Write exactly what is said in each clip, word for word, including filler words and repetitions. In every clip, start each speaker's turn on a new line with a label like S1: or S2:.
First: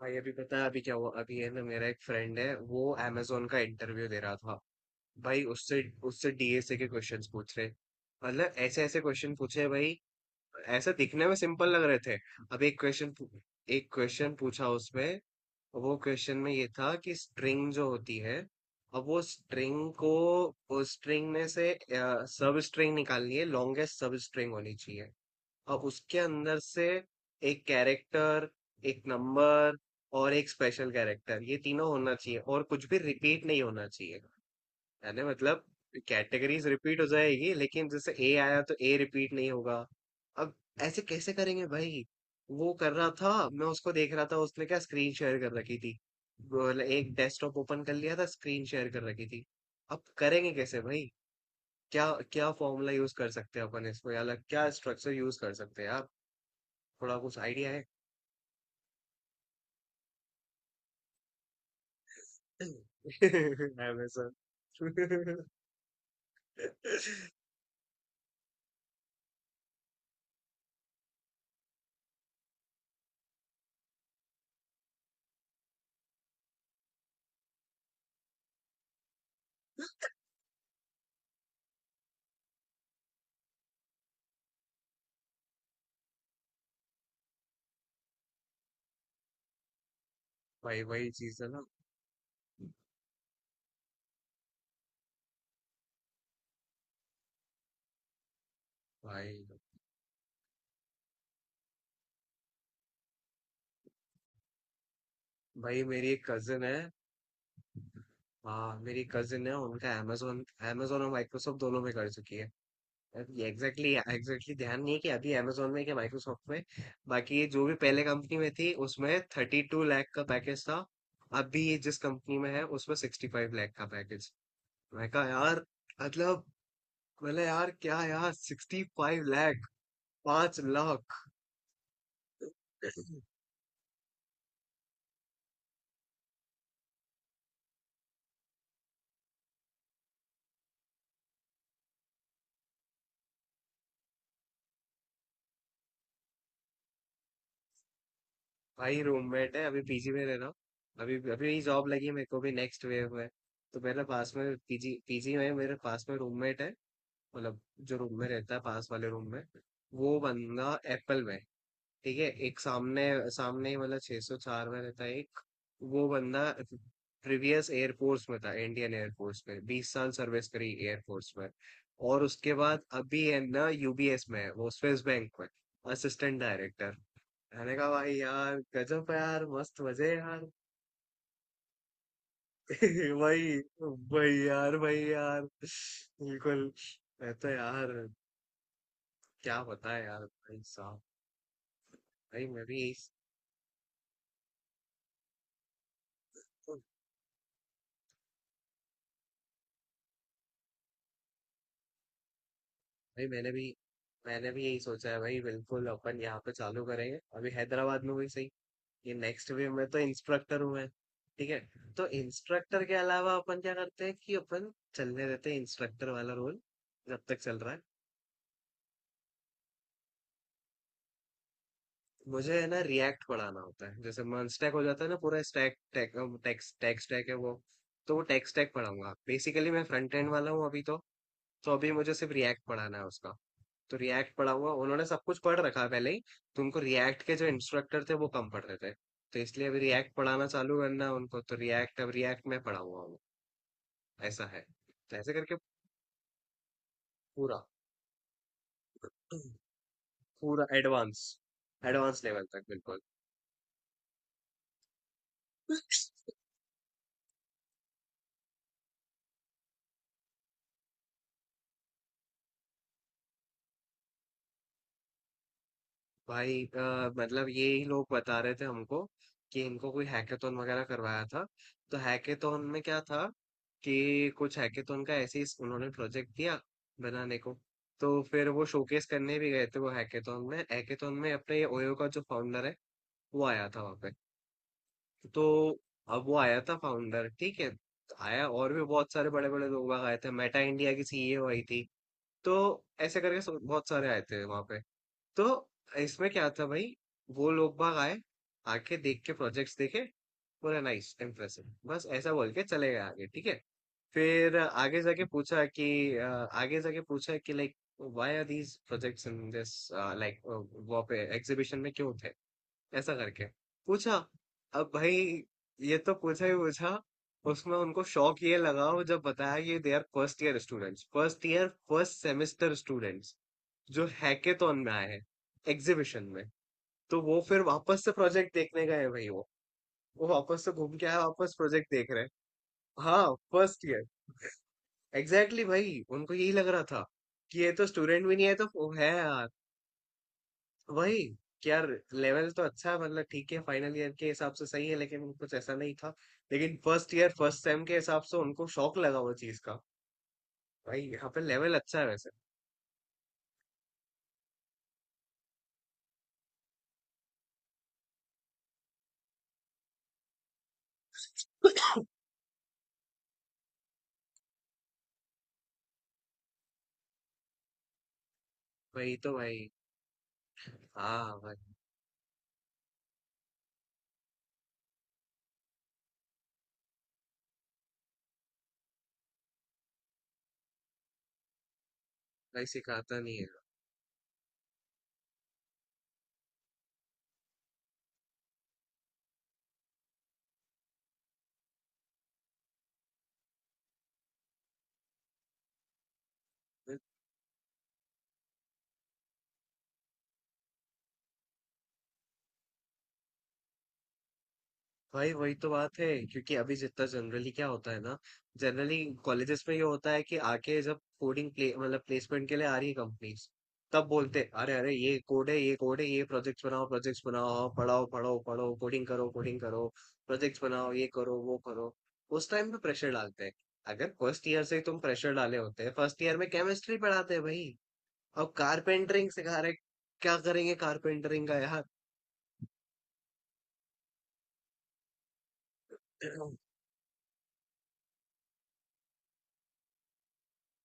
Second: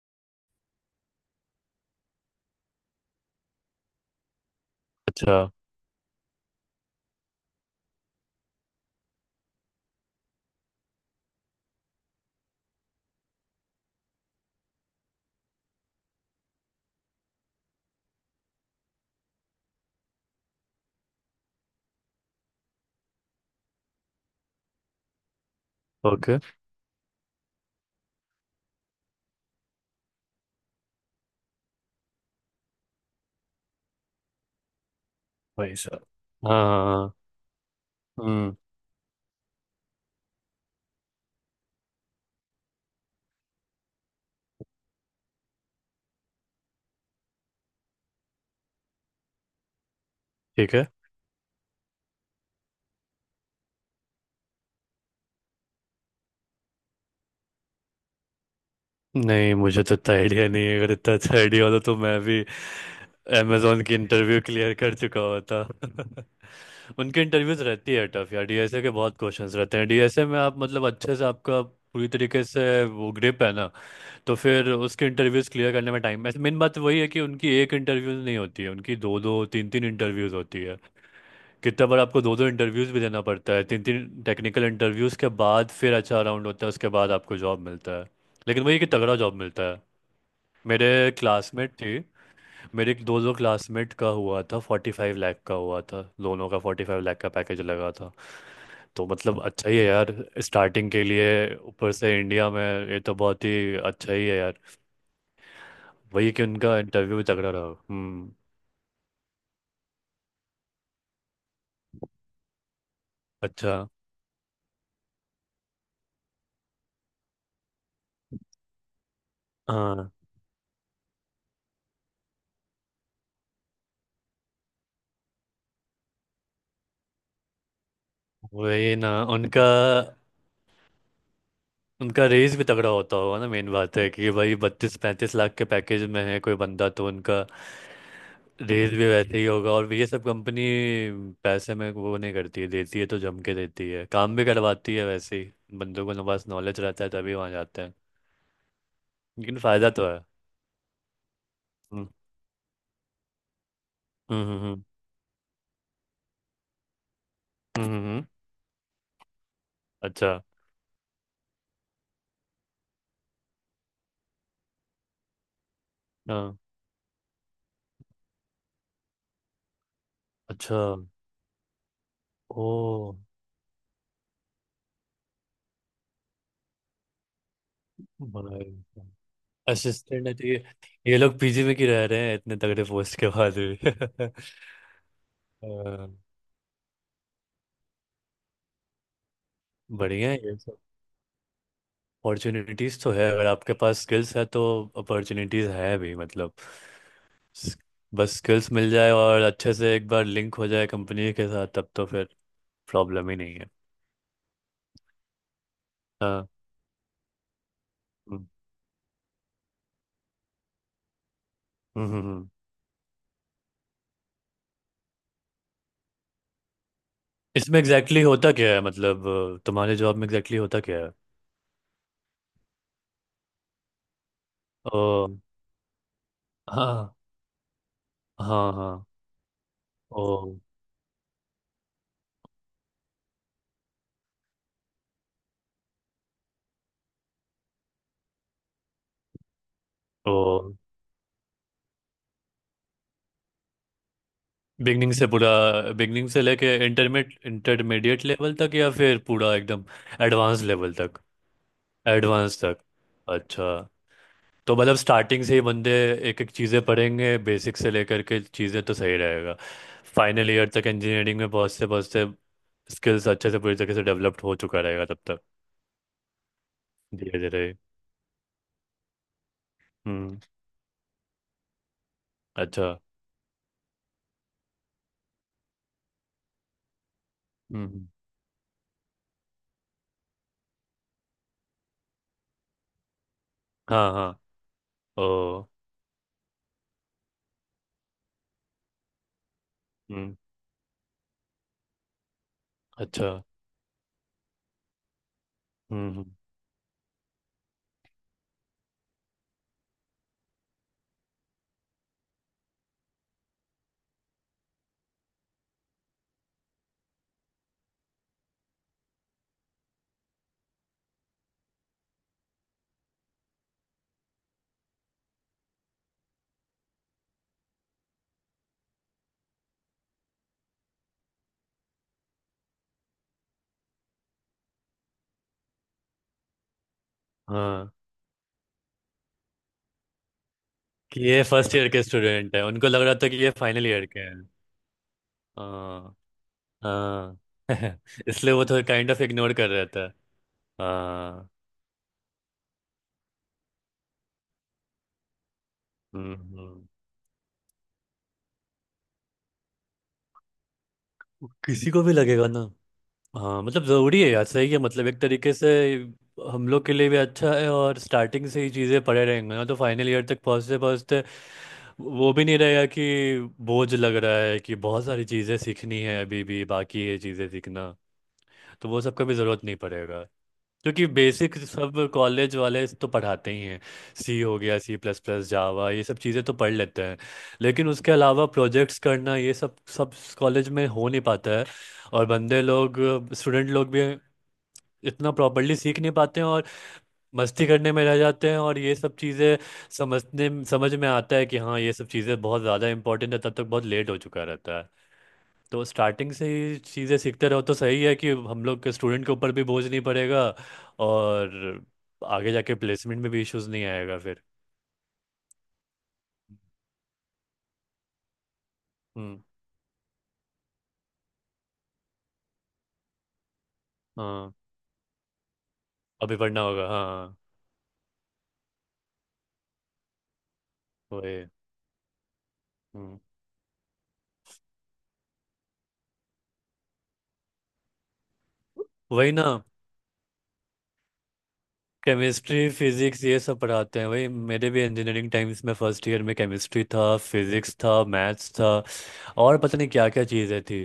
S1: भाई अभी पता है अभी क्या हुआ। अभी है ना, मेरा एक फ्रेंड है, वो amazon का इंटरव्यू दे रहा था।
S2: अच्छा।
S1: भाई उससे उससे डी एस ए के क्वेश्चंस पूछ रहे। मतलब ऐसे ऐसे क्वेश्चन पूछे भाई, ऐसा दिखने में सिंपल लग रहे थे। अब एक क्वेश्चन एक क्वेश्चन पूछा उसमें। वो क्वेश्चन में ये था कि स्ट्रिंग जो होती है, अब वो स्ट्रिंग को, उस स्ट्रिंग में से सब स्ट्रिंग निकालनी है, लॉन्गेस्ट सब स्ट्रिंग होनी चाहिए। और उसके
S2: ओके।
S1: अंदर से एक कैरेक्टर, एक नंबर और एक स्पेशल कैरेक्टर, ये तीनों होना चाहिए और कुछ भी रिपीट नहीं होना चाहिए। यानी मतलब
S2: भाई साहब। हाँ
S1: कैटेगरीज
S2: हाँ,
S1: रिपीट हो
S2: हाँ,
S1: जाएगी, लेकिन जैसे ए
S2: हम्म।
S1: आया तो ए रिपीट नहीं होगा। अब ऐसे कैसे करेंगे भाई? वो कर रहा था, मैं उसको देख रहा था। उसने क्या स्क्रीन शेयर कर रखी थी, बोले एक डेस्कटॉप ओपन कर लिया था, स्क्रीन शेयर कर रखी थी। अब करेंगे
S2: ठीक
S1: कैसे
S2: है।
S1: भाई? क्या क्या फॉर्मूला यूज कर सकते हैं अपन इसको, या अलग क्या स्ट्रक्चर यूज कर सकते हैं यार? थोड़ा कुछ आइडिया है?
S2: नहीं, मुझे तो इतना आइडिया नहीं है। अगर इतना अच्छा आइडिया होता तो मैं भी अमेजोन की
S1: अमेजोन।
S2: इंटरव्यू क्लियर कर चुका होता। उनकी इंटरव्यूज रहती है टफ यार। डीएसए के बहुत क्वेश्चंस रहते हैं। डीएसए में आप मतलब अच्छे से आपका पूरी तरीके से वो ग्रिप है ना। तो फिर उसके इंटरव्यूज क्लियर करने में टाइम। मेन बात वही है कि उनकी एक इंटरव्यू नहीं होती है, उनकी दो दो तीन तीन इंटरव्यूज होती है। कितना बार आपको दो दो इंटरव्यूज भी देना पड़ता है, तीन तीन टेक्निकल इंटरव्यूज के बाद फिर अच्छा राउंड होता है, उसके बाद आपको जॉब मिलता है। लेकिन वही कि तगड़ा जॉब मिलता है।
S1: भाई
S2: मेरे
S1: वही चीज है ना
S2: क्लासमेट थी। मेरे एक दो दो क्लासमेट का हुआ था, फोर्टी फाइव लाख का हुआ था, दोनों का फोर्टी फाइव लाख का पैकेज लगा था। तो मतलब
S1: भाई।
S2: अच्छा ही है यार, स्टार्टिंग के लिए। ऊपर से इंडिया में, ये तो बहुत ही अच्छा ही है यार।
S1: भाई मेरी एक
S2: वही कि
S1: कजिन है।
S2: उनका इंटरव्यू भी तगड़ा रहा। हम्म।
S1: हाँ, मेरी कजिन है, उनका amazon, amazon और माइक्रोसॉफ्ट दोनों में कर चुकी है।
S2: अच्छा।
S1: एग्जैक्टली एग्जैक्टली ध्यान नहीं कि अभी amazon में क्या माइक्रोसॉफ्ट में। बाकी ये जो भी पहले कंपनी में थी, उसमें थर्टी टू लैख
S2: हाँ,
S1: का पैकेज था। अभी ये जिस कंपनी में है, उसमें सिक्सटी फाइव लैख का पैकेज। मैं कहा यार, मतलब, मतलब यार क्या यार सिक्सटी
S2: वही ना
S1: फाइव
S2: उनका।
S1: लैख पांच लाख।
S2: उनका रेस भी तगड़ा होता होगा ना। मेन बात है कि भाई बत्तीस पैंतीस लाख के पैकेज में है कोई बंदा तो उनका रेस भी वैसे ही होगा। और ये सब कंपनी पैसे में वो नहीं करती है, देती है तो जम के देती है, काम भी करवाती है। वैसे ही बंदों को पास नॉलेज रहता है, तभी वहाँ जाते हैं।
S1: भाई रूममेट
S2: लेकिन
S1: है, अभी
S2: फायदा तो
S1: पीजी
S2: है।
S1: में रह रहा हूँ। अभी अभी यही जॉब लगी
S2: हम्म,
S1: है मेरे को भी, नेक्स्ट वेव है। तो मेरे पास
S2: हम्म,
S1: में
S2: हम्म, हम्म,
S1: पीजी पीजी में मेरे पास में रूममेट है। मतलब
S2: हम्म,
S1: जो
S2: हम्म,
S1: रूम
S2: हम्म।
S1: में रहता है, पास वाले रूम में, वो
S2: अच्छा।
S1: बंदा एप्पल में है, ठीक है। एक सामने, सामने ही मतलब छह सौ चार में रहता है एक। वो बंदा
S2: हाँ।
S1: प्रीवियस एयरफोर्स में था, इंडियन एयरफोर्स में बीस साल सर्विस करी
S2: अच्छा।
S1: एयरफोर्स में। और उसके बाद
S2: ओ।
S1: अभी है ना, यू बी एस में है वो, स्विस बैंक में, असिस्टेंट डायरेक्टर। मैंने कहा भाई यार
S2: भाई।
S1: गजब है यार, मस्त मजे हैं
S2: असिस्टेंट है
S1: यार।
S2: तो ये ये लोग पीजी में क्यों रह रहे हैं, इतने तगड़े पोस्ट के
S1: वही,
S2: बाद भी?
S1: वही यार, वही यार,
S2: हाँ,
S1: बिल्कुल। मैं तो यार क्या बताएं यार
S2: बढ़िया है ये
S1: भाई
S2: सब।
S1: साहब। भाई मैं भी यही।
S2: अपॉर्चुनिटीज तो है अगर आपके पास स्किल्स है तो। अपॉर्चुनिटीज है भी मतलब स- बस स्किल्स मिल जाए और अच्छे से एक बार लिंक हो जाए कंपनी के साथ, तब तो फिर
S1: भाई
S2: प्रॉब्लम ही
S1: मैंने
S2: नहीं
S1: भी
S2: है।
S1: मैंने भी यही सोचा है भाई, बिल्कुल अपन यहाँ
S2: हाँ,
S1: पे चालू करेंगे, अभी हैदराबाद में भी
S2: हम्म,
S1: सही। ये नेक्स्ट वे में तो इंस्ट्रक्टर हूँ मैं, ठीक है। तो
S2: हम्म, हम्म, हम्म।
S1: इंस्ट्रक्टर के अलावा अपन क्या करते हैं कि अपन चलने देते हैं इंस्ट्रक्टर वाला रोल, जब तक चल रहा
S2: इसमें
S1: है।
S2: एग्जैक्टली exactly होता क्या है, मतलब अ, तुम्हारे जॉब में एग्जैक्टली exactly होता क्या है?
S1: मुझे है ना रिएक्ट पढ़ाना होता है। जैसे मन स्टैक हो जाता है ना,
S2: ओ।
S1: पूरा स्टैक, टेक्स्ट टेक्स्ट
S2: हाँ
S1: स्टैक है वो। तो वो टेक्स्ट स्टैक
S2: हाँ हाँ।
S1: पढ़ाऊंगा। बेसिकली मैं फ्रंट
S2: ओ।
S1: एंड वाला हूँ अभी तो। तो अभी मुझे सिर्फ रिएक्ट पढ़ाना है उसका। तो रिएक्ट पढ़ा हुआ, उन्होंने सब कुछ पढ़ रखा है पहले ही। तुमको रिएक्ट के जो इंस्ट्रक्टर थे, वो कम पढ़ रहे थे। तो इसलिए अभी रिएक्ट
S2: ओ।
S1: पढ़ाना चालू करना है उनको। तो रिएक्ट, अब रिएक्ट में पढ़ा हुआ हूँ, ऐसा है।
S2: बिगनिंग
S1: तो
S2: से
S1: ऐसे
S2: पूरा?
S1: करके
S2: बिगनिंग से लेके इंटरमीडिएट
S1: पूरा,
S2: इंटरमीडिएट लेवल तक, या फिर पूरा एकदम एडवांस
S1: पूरा
S2: लेवल तक?
S1: एडवांस, एडवांस लेवल
S2: एडवांस
S1: तक
S2: तक।
S1: बिल्कुल।
S2: अच्छा। तो मतलब स्टार्टिंग से ही बंदे एक एक चीज़ें पढ़ेंगे, बेसिक से लेकर के चीज़ें, तो सही रहेगा। फाइनल ईयर तक इंजीनियरिंग में पहुँचते पहुँचते स्किल्स अच्छे से पूरी तरीके से डेवलप्ड हो चुका रहेगा तब तक।
S1: भाई अ,
S2: धीरे
S1: मतलब ये
S2: धीरे।
S1: ही लोग बता रहे थे हमको कि इनको कोई
S2: हम्म।
S1: हैकेथॉन वगैरह करवाया था। तो हैकेथॉन में
S2: अच्छा।
S1: क्या था, कि कुछ हैकेथॉन का ऐसे ही उन्होंने प्रोजेक्ट दिया बनाने को।
S2: हम्म।
S1: तो फिर वो शोकेस करने भी गए थे, वो हैकेथॉन में हैकेथॉन में अपने ये ओयो का जो फाउंडर है, वो आया था वहाँ पे।
S2: हाँ हाँ।
S1: तो
S2: ओ।
S1: अब वो आया था फाउंडर, ठीक है। आया और भी बहुत सारे बड़े बड़े लोग वहाँ आए थे,
S2: हम्म।
S1: मेटा इंडिया की सी ई ओ आई थी। तो ऐसे
S2: अच्छा।
S1: करके सब- बहुत सारे आए थे वहाँ पे। तो
S2: हम्म, हम्म,
S1: इसमें क्या था भाई, वो लोग बाग आए, आके देख के प्रोजेक्ट्स देखे, बोला नाइस, इम्प्रेसिव। बस ऐसा बोल के चले गए आगे, ठीक है। फिर आगे जाके पूछा कि अ, आगे जाके पूछा कि like why are these projects in this, like वो पे एग्जीबिशन में क्यों थे, ऐसा करके पूछा। अब भाई ये तो पूछा ही पूछा। उसमें उनको शौक ये लगा, वो जब बताया कि they are first year students, first year first semester students जो हैकेथॉन में आए हैं एग्जीबिशन में। तो वो फिर
S2: हाँ,
S1: वापस से प्रोजेक्ट देखने गए हैं भाई। वो वो वापस से घूम के आया,
S2: कि ये
S1: वापस
S2: फर्स्ट ईयर
S1: प्रोजेक्ट
S2: के
S1: देख रहे हैं।
S2: स्टूडेंट हैं, उनको लग रहा था
S1: हाँ,
S2: कि ये
S1: फर्स्ट
S2: फाइनल
S1: ईयर
S2: ईयर के हैं।
S1: एग्जैक्टली भाई,
S2: हाँ।
S1: उनको यही लग रहा था
S2: हाँ।
S1: कि ये तो स्टूडेंट भी नहीं
S2: इसलिए
S1: है।
S2: वो
S1: तो
S2: थोड़ा
S1: वो
S2: काइंड
S1: है
S2: ऑफ
S1: यार,
S2: इग्नोर कर रहे थे।
S1: वही
S2: हाँ।
S1: कि यार लेवल तो अच्छा है, मतलब ठीक है फाइनल ईयर के हिसाब से सही है, लेकिन कुछ ऐसा नहीं था।
S2: हम्म,
S1: लेकिन
S2: हम्म।
S1: फर्स्ट ईयर फर्स्ट सेम के हिसाब से उनको शौक लगा वो चीज का। भाई यहाँ पे लेवल
S2: किसी
S1: अच्छा
S2: को
S1: है
S2: भी
S1: वैसे,
S2: लगेगा ना। हाँ मतलब, ज़रूरी है यार, सही है मतलब, एक तरीके से। हम लोग के लिए भी अच्छा है, और स्टार्टिंग से ही चीज़ें पड़े रहेंगे ना तो फाइनल ईयर तक पहुँचते पहुँचते वो भी नहीं रहेगा कि बोझ लग रहा है, कि बहुत सारी चीज़ें सीखनी है, अभी भी बाकी है चीज़ें सीखना, तो वो सब
S1: वही
S2: का
S1: तो
S2: भी ज़रूरत
S1: भाई।
S2: नहीं पड़ेगा। क्योंकि
S1: हाँ भाई,
S2: बेसिक सब कॉलेज वाले तो पढ़ाते ही हैं। सी हो गया, सी प्लस प्लस, जावा, ये सब चीज़ें तो पढ़ लेते हैं। लेकिन उसके अलावा प्रोजेक्ट्स करना, ये सब सब कॉलेज में हो नहीं पाता है। और बंदे
S1: भाई
S2: लोग,
S1: सिखाता नहीं
S2: स्टूडेंट लोग भी इतना प्रॉपरली सीख नहीं पाते हैं और मस्ती करने में रह जाते हैं, और ये सब चीज़ें समझने समझ में आता है कि हाँ ये सब चीज़ें बहुत ज़्यादा इंपॉर्टेंट है, तब तक बहुत लेट हो चुका रहता है। तो स्टार्टिंग से ही
S1: है।
S2: चीज़ें सीखते रहो तो सही है, कि हम लोग के स्टूडेंट के ऊपर भी बोझ नहीं पड़ेगा, और आगे जाके प्लेसमेंट में भी इश्यूज नहीं आएगा फिर।
S1: भाई वही तो बात है, क्योंकि अभी जितना जनरली क्या होता है ना, जनरली
S2: हम्म।
S1: कॉलेजेस में ये होता है कि आके जब कोडिंग प्ले, मतलब प्लेसमेंट के लिए आ रही है कंपनीज, तब बोलते हैं
S2: हाँ,
S1: अरे अरे ये कोड है, ये कोड है, ये
S2: अभी पढ़ना
S1: प्रोजेक्ट्स बनाओ,
S2: होगा
S1: प्रोजेक्ट्स
S2: हाँ।
S1: बनाओ, हाँ, पढ़ाओ पढ़ाओ, पढ़ो कोडिंग करो, कोडिंग करो, प्रोजेक्ट्स बनाओ, ये करो
S2: वही।
S1: वो करो। उस टाइम पे प्रेशर
S2: हम्म।
S1: डालते हैं। अगर फर्स्ट ईयर से ही तुम प्रेशर डाले होते हैं, फर्स्ट ईयर में केमिस्ट्री पढ़ाते हैं भाई, अब कारपेंटरिंग
S2: वही
S1: सिखा
S2: ना।
S1: रहे, क्या करेंगे कारपेंटरिंग का यार?
S2: केमिस्ट्री, फिजिक्स, ये सब पढ़ाते हैं वही। मेरे भी इंजीनियरिंग टाइम्स में फर्स्ट ईयर में केमिस्ट्री था, फिजिक्स था, मैथ्स था, और पता नहीं क्या क्या चीज़ें थी।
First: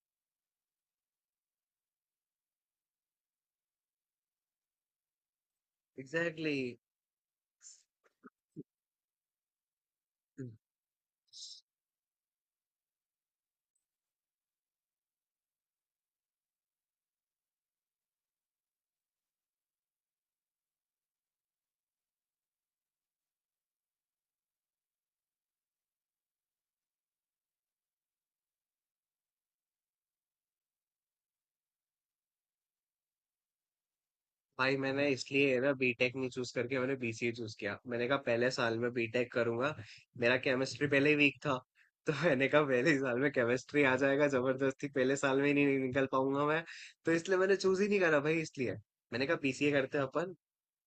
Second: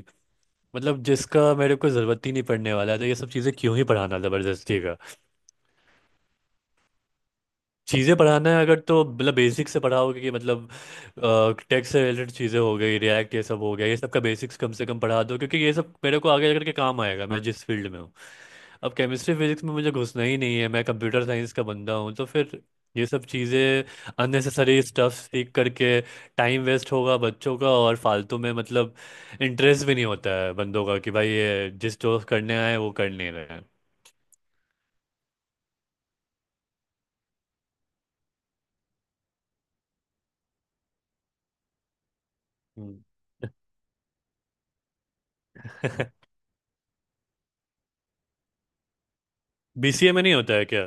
S2: मतलब जिसका मेरे को ज़रूरत ही नहीं पड़ने वाला था, ये सब चीज़ें क्यों ही पढ़ाना ज़बरदस्ती?
S1: एग्जैक्टली
S2: चीज़ें पढ़ाना है अगर, तो मतलब बेसिक से पढ़ाओगे कि मतलब। टेक्स्ट से रिलेटेड चीज़ें हो गई, रिएक्ट ये सब हो गया, ये सब का बेसिक्स कम से कम पढ़ा दो, क्योंकि ये सब मेरे को आगे जाकर के काम आएगा, मैं जिस फील्ड में हूँ। अब केमिस्ट्री फिजिक्स में मुझे घुसना ही नहीं है, मैं कंप्यूटर साइंस का बंदा हूँ तो फिर ये सब चीज़ें, अननेसेसरी स्टफ सीख करके टाइम वेस्ट होगा बच्चों का, और फालतू में मतलब इंटरेस्ट भी नहीं होता है बंदों का, कि भाई ये जिस जो करने आए वो कर नहीं रहे।
S1: भाई। मैंने इसलिए ना बी टेक नहीं चूज करके मैंने बी सी ए चूज किया। मैंने कहा पहले साल में बी टेक करूंगा, मेरा केमिस्ट्री पहले ही वीक था। तो मैंने कहा पहले ही
S2: हैं।
S1: साल में केमिस्ट्री आ जाएगा जबरदस्ती, पहले साल में ही नहीं निकल पाऊंगा मैं। तो इसलिए मैंने चूज ही नहीं करा भाई, इसलिए मैंने कहा बी सी ए करते हैं
S2: बीसीए में नहीं
S1: अपन।
S2: होता है।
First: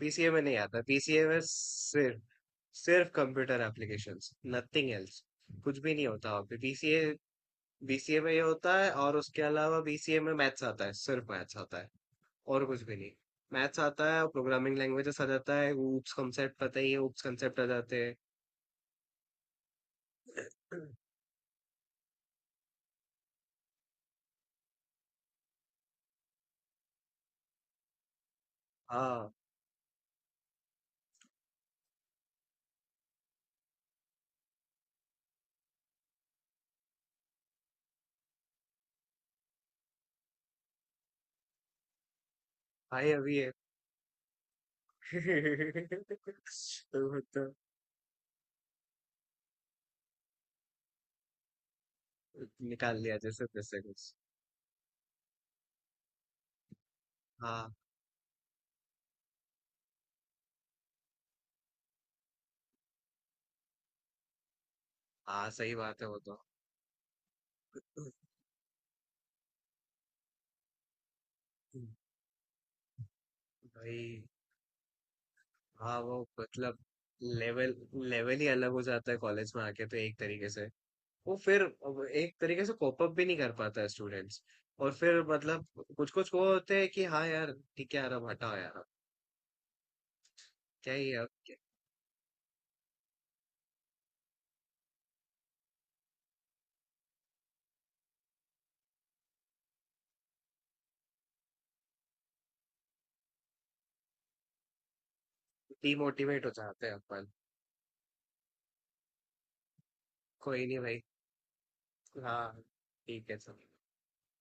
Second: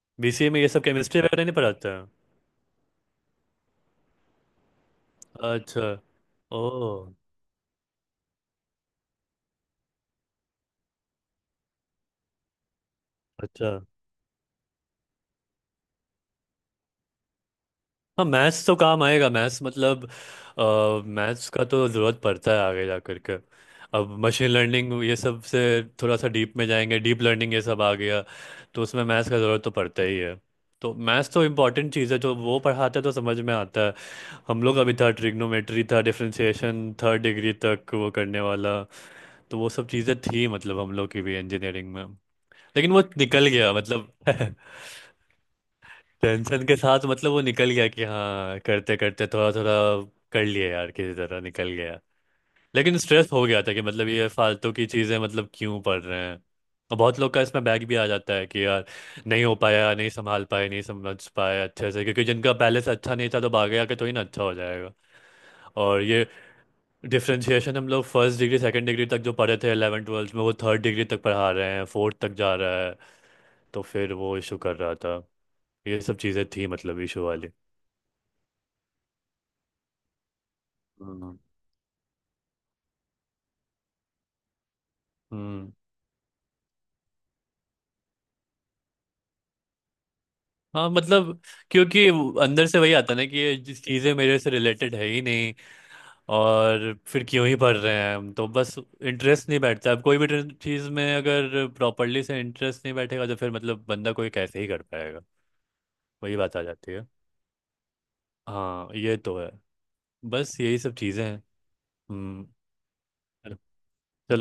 S1: बीसीए में
S2: बीसीए
S1: नहीं
S2: में ये
S1: आता,
S2: सब केमिस्ट्री
S1: बीसीए में
S2: वगैरह नहीं पढ़ाता है।
S1: सिर्फ, सिर्फ कंप्यूटर एप्लीकेशंस, नथिंग एल्स। कुछ
S2: अच्छा।
S1: भी नहीं होता वहाँ पे
S2: ओ।
S1: बी सी ए। बीसीए में ये होता है, और उसके अलावा बी सी ए में मैथ्स आता है, सिर्फ मैथ्स आता है, और कुछ भी नहीं।
S2: अच्छा।
S1: मैथ्स आता है, प्रोग्रामिंग लैंग्वेजेस आ जाता है, ऊप्स कंसेप्ट पता ही है, ऊप्स कंसेप्ट आ जाते हैं।
S2: हाँ, मैथ्स तो काम आएगा, मैथ्स मतलब, मैथ्स का तो ज़रूरत पड़ता है आगे जा कर के। अब मशीन लर्निंग ये सब से थोड़ा सा डीप में जाएंगे, डीप लर्निंग ये सब आ गया, तो उसमें मैथ्स
S1: हाँ
S2: का ज़रूरत तो पड़ता ही है। तो मैथ्स तो इम्पॉर्टेंट चीज़ है, जो वो पढ़ाते हैं तो समझ में आता है। हम लोग अभी था, ट्रिग्नोमेट्री था, डिफरेंशिएशन थर्ड डिग्री तक वो करने वाला, तो वो सब चीज़ें थी मतलब हम लोग की भी इंजीनियरिंग में। लेकिन वो
S1: भाई अभी
S2: निकल
S1: है।
S2: गया मतलब। टेंशन के साथ
S1: तो वो
S2: मतलब वो
S1: तो
S2: निकल गया, कि हाँ करते करते थोड़ा थोड़ा कर लिया यार, किसी तरह निकल गया।
S1: निकाल
S2: लेकिन
S1: लिया
S2: स्ट्रेस हो
S1: जैसे
S2: गया था,
S1: तैसे
S2: कि मतलब
S1: कुछ।
S2: ये फालतू की चीज़ें, मतलब क्यों पढ़ रहे हैं। और बहुत लोग का इसमें
S1: हाँ,
S2: बैग भी आ जाता है कि यार नहीं हो पाया, नहीं संभाल पाए, नहीं समझ पाए अच्छे से, क्योंकि जिनका पहले से अच्छा नहीं था तो आगे आके थोड़ी ना अच्छा हो जाएगा।
S1: हाँ सही बात
S2: और
S1: है वो
S2: ये
S1: तो।
S2: डिफ्रेंशिएशन हम लोग फर्स्ट डिग्री सेकंड डिग्री तक जो पढ़े थे इलेवन ट्वेल्थ में, वो थर्ड डिग्री तक पढ़ा रहे हैं, फोर्थ तक जा रहा है। तो फिर
S1: भाई
S2: वो इशू कर रहा था,
S1: हाँ
S2: ये
S1: वो
S2: सब चीज़ें थी
S1: मतलब
S2: मतलब इशू वाली।
S1: लेवल, लेवल ही अलग हो जाता है कॉलेज में आके तो, एक तरीके से। वो
S2: हम्म,
S1: फिर अब एक तरीके से कोप अप भी नहीं कर पाता है स्टूडेंट्स। और फिर मतलब
S2: हम्म।
S1: कुछ कुछ वो होते हैं कि हाँ यार, ठीक है यार, अब हटाओ यार,
S2: हाँ
S1: क्या ही अब।
S2: मतलब, क्योंकि अंदर से वही आता ना कि ये जिस चीज़ें मेरे से रिलेटेड है ही नहीं, और फिर क्यों ही पढ़ रहे हैं हम, तो बस इंटरेस्ट नहीं बैठता। अब कोई भी चीज़ में अगर प्रॉपरली से इंटरेस्ट नहीं बैठेगा, तो फिर मतलब बंदा कोई कैसे ही कर पाएगा। वही
S1: डिमोटिवेट हो
S2: बात आ
S1: जाते
S2: जाती
S1: हैं
S2: है।
S1: अपन।
S2: हाँ ये तो है। बस
S1: कोई नहीं
S2: यही सब
S1: भाई।
S2: चीज़ें हैं। हम्म।
S1: हाँ, ठीक है
S2: है
S1: सब।
S2: ना?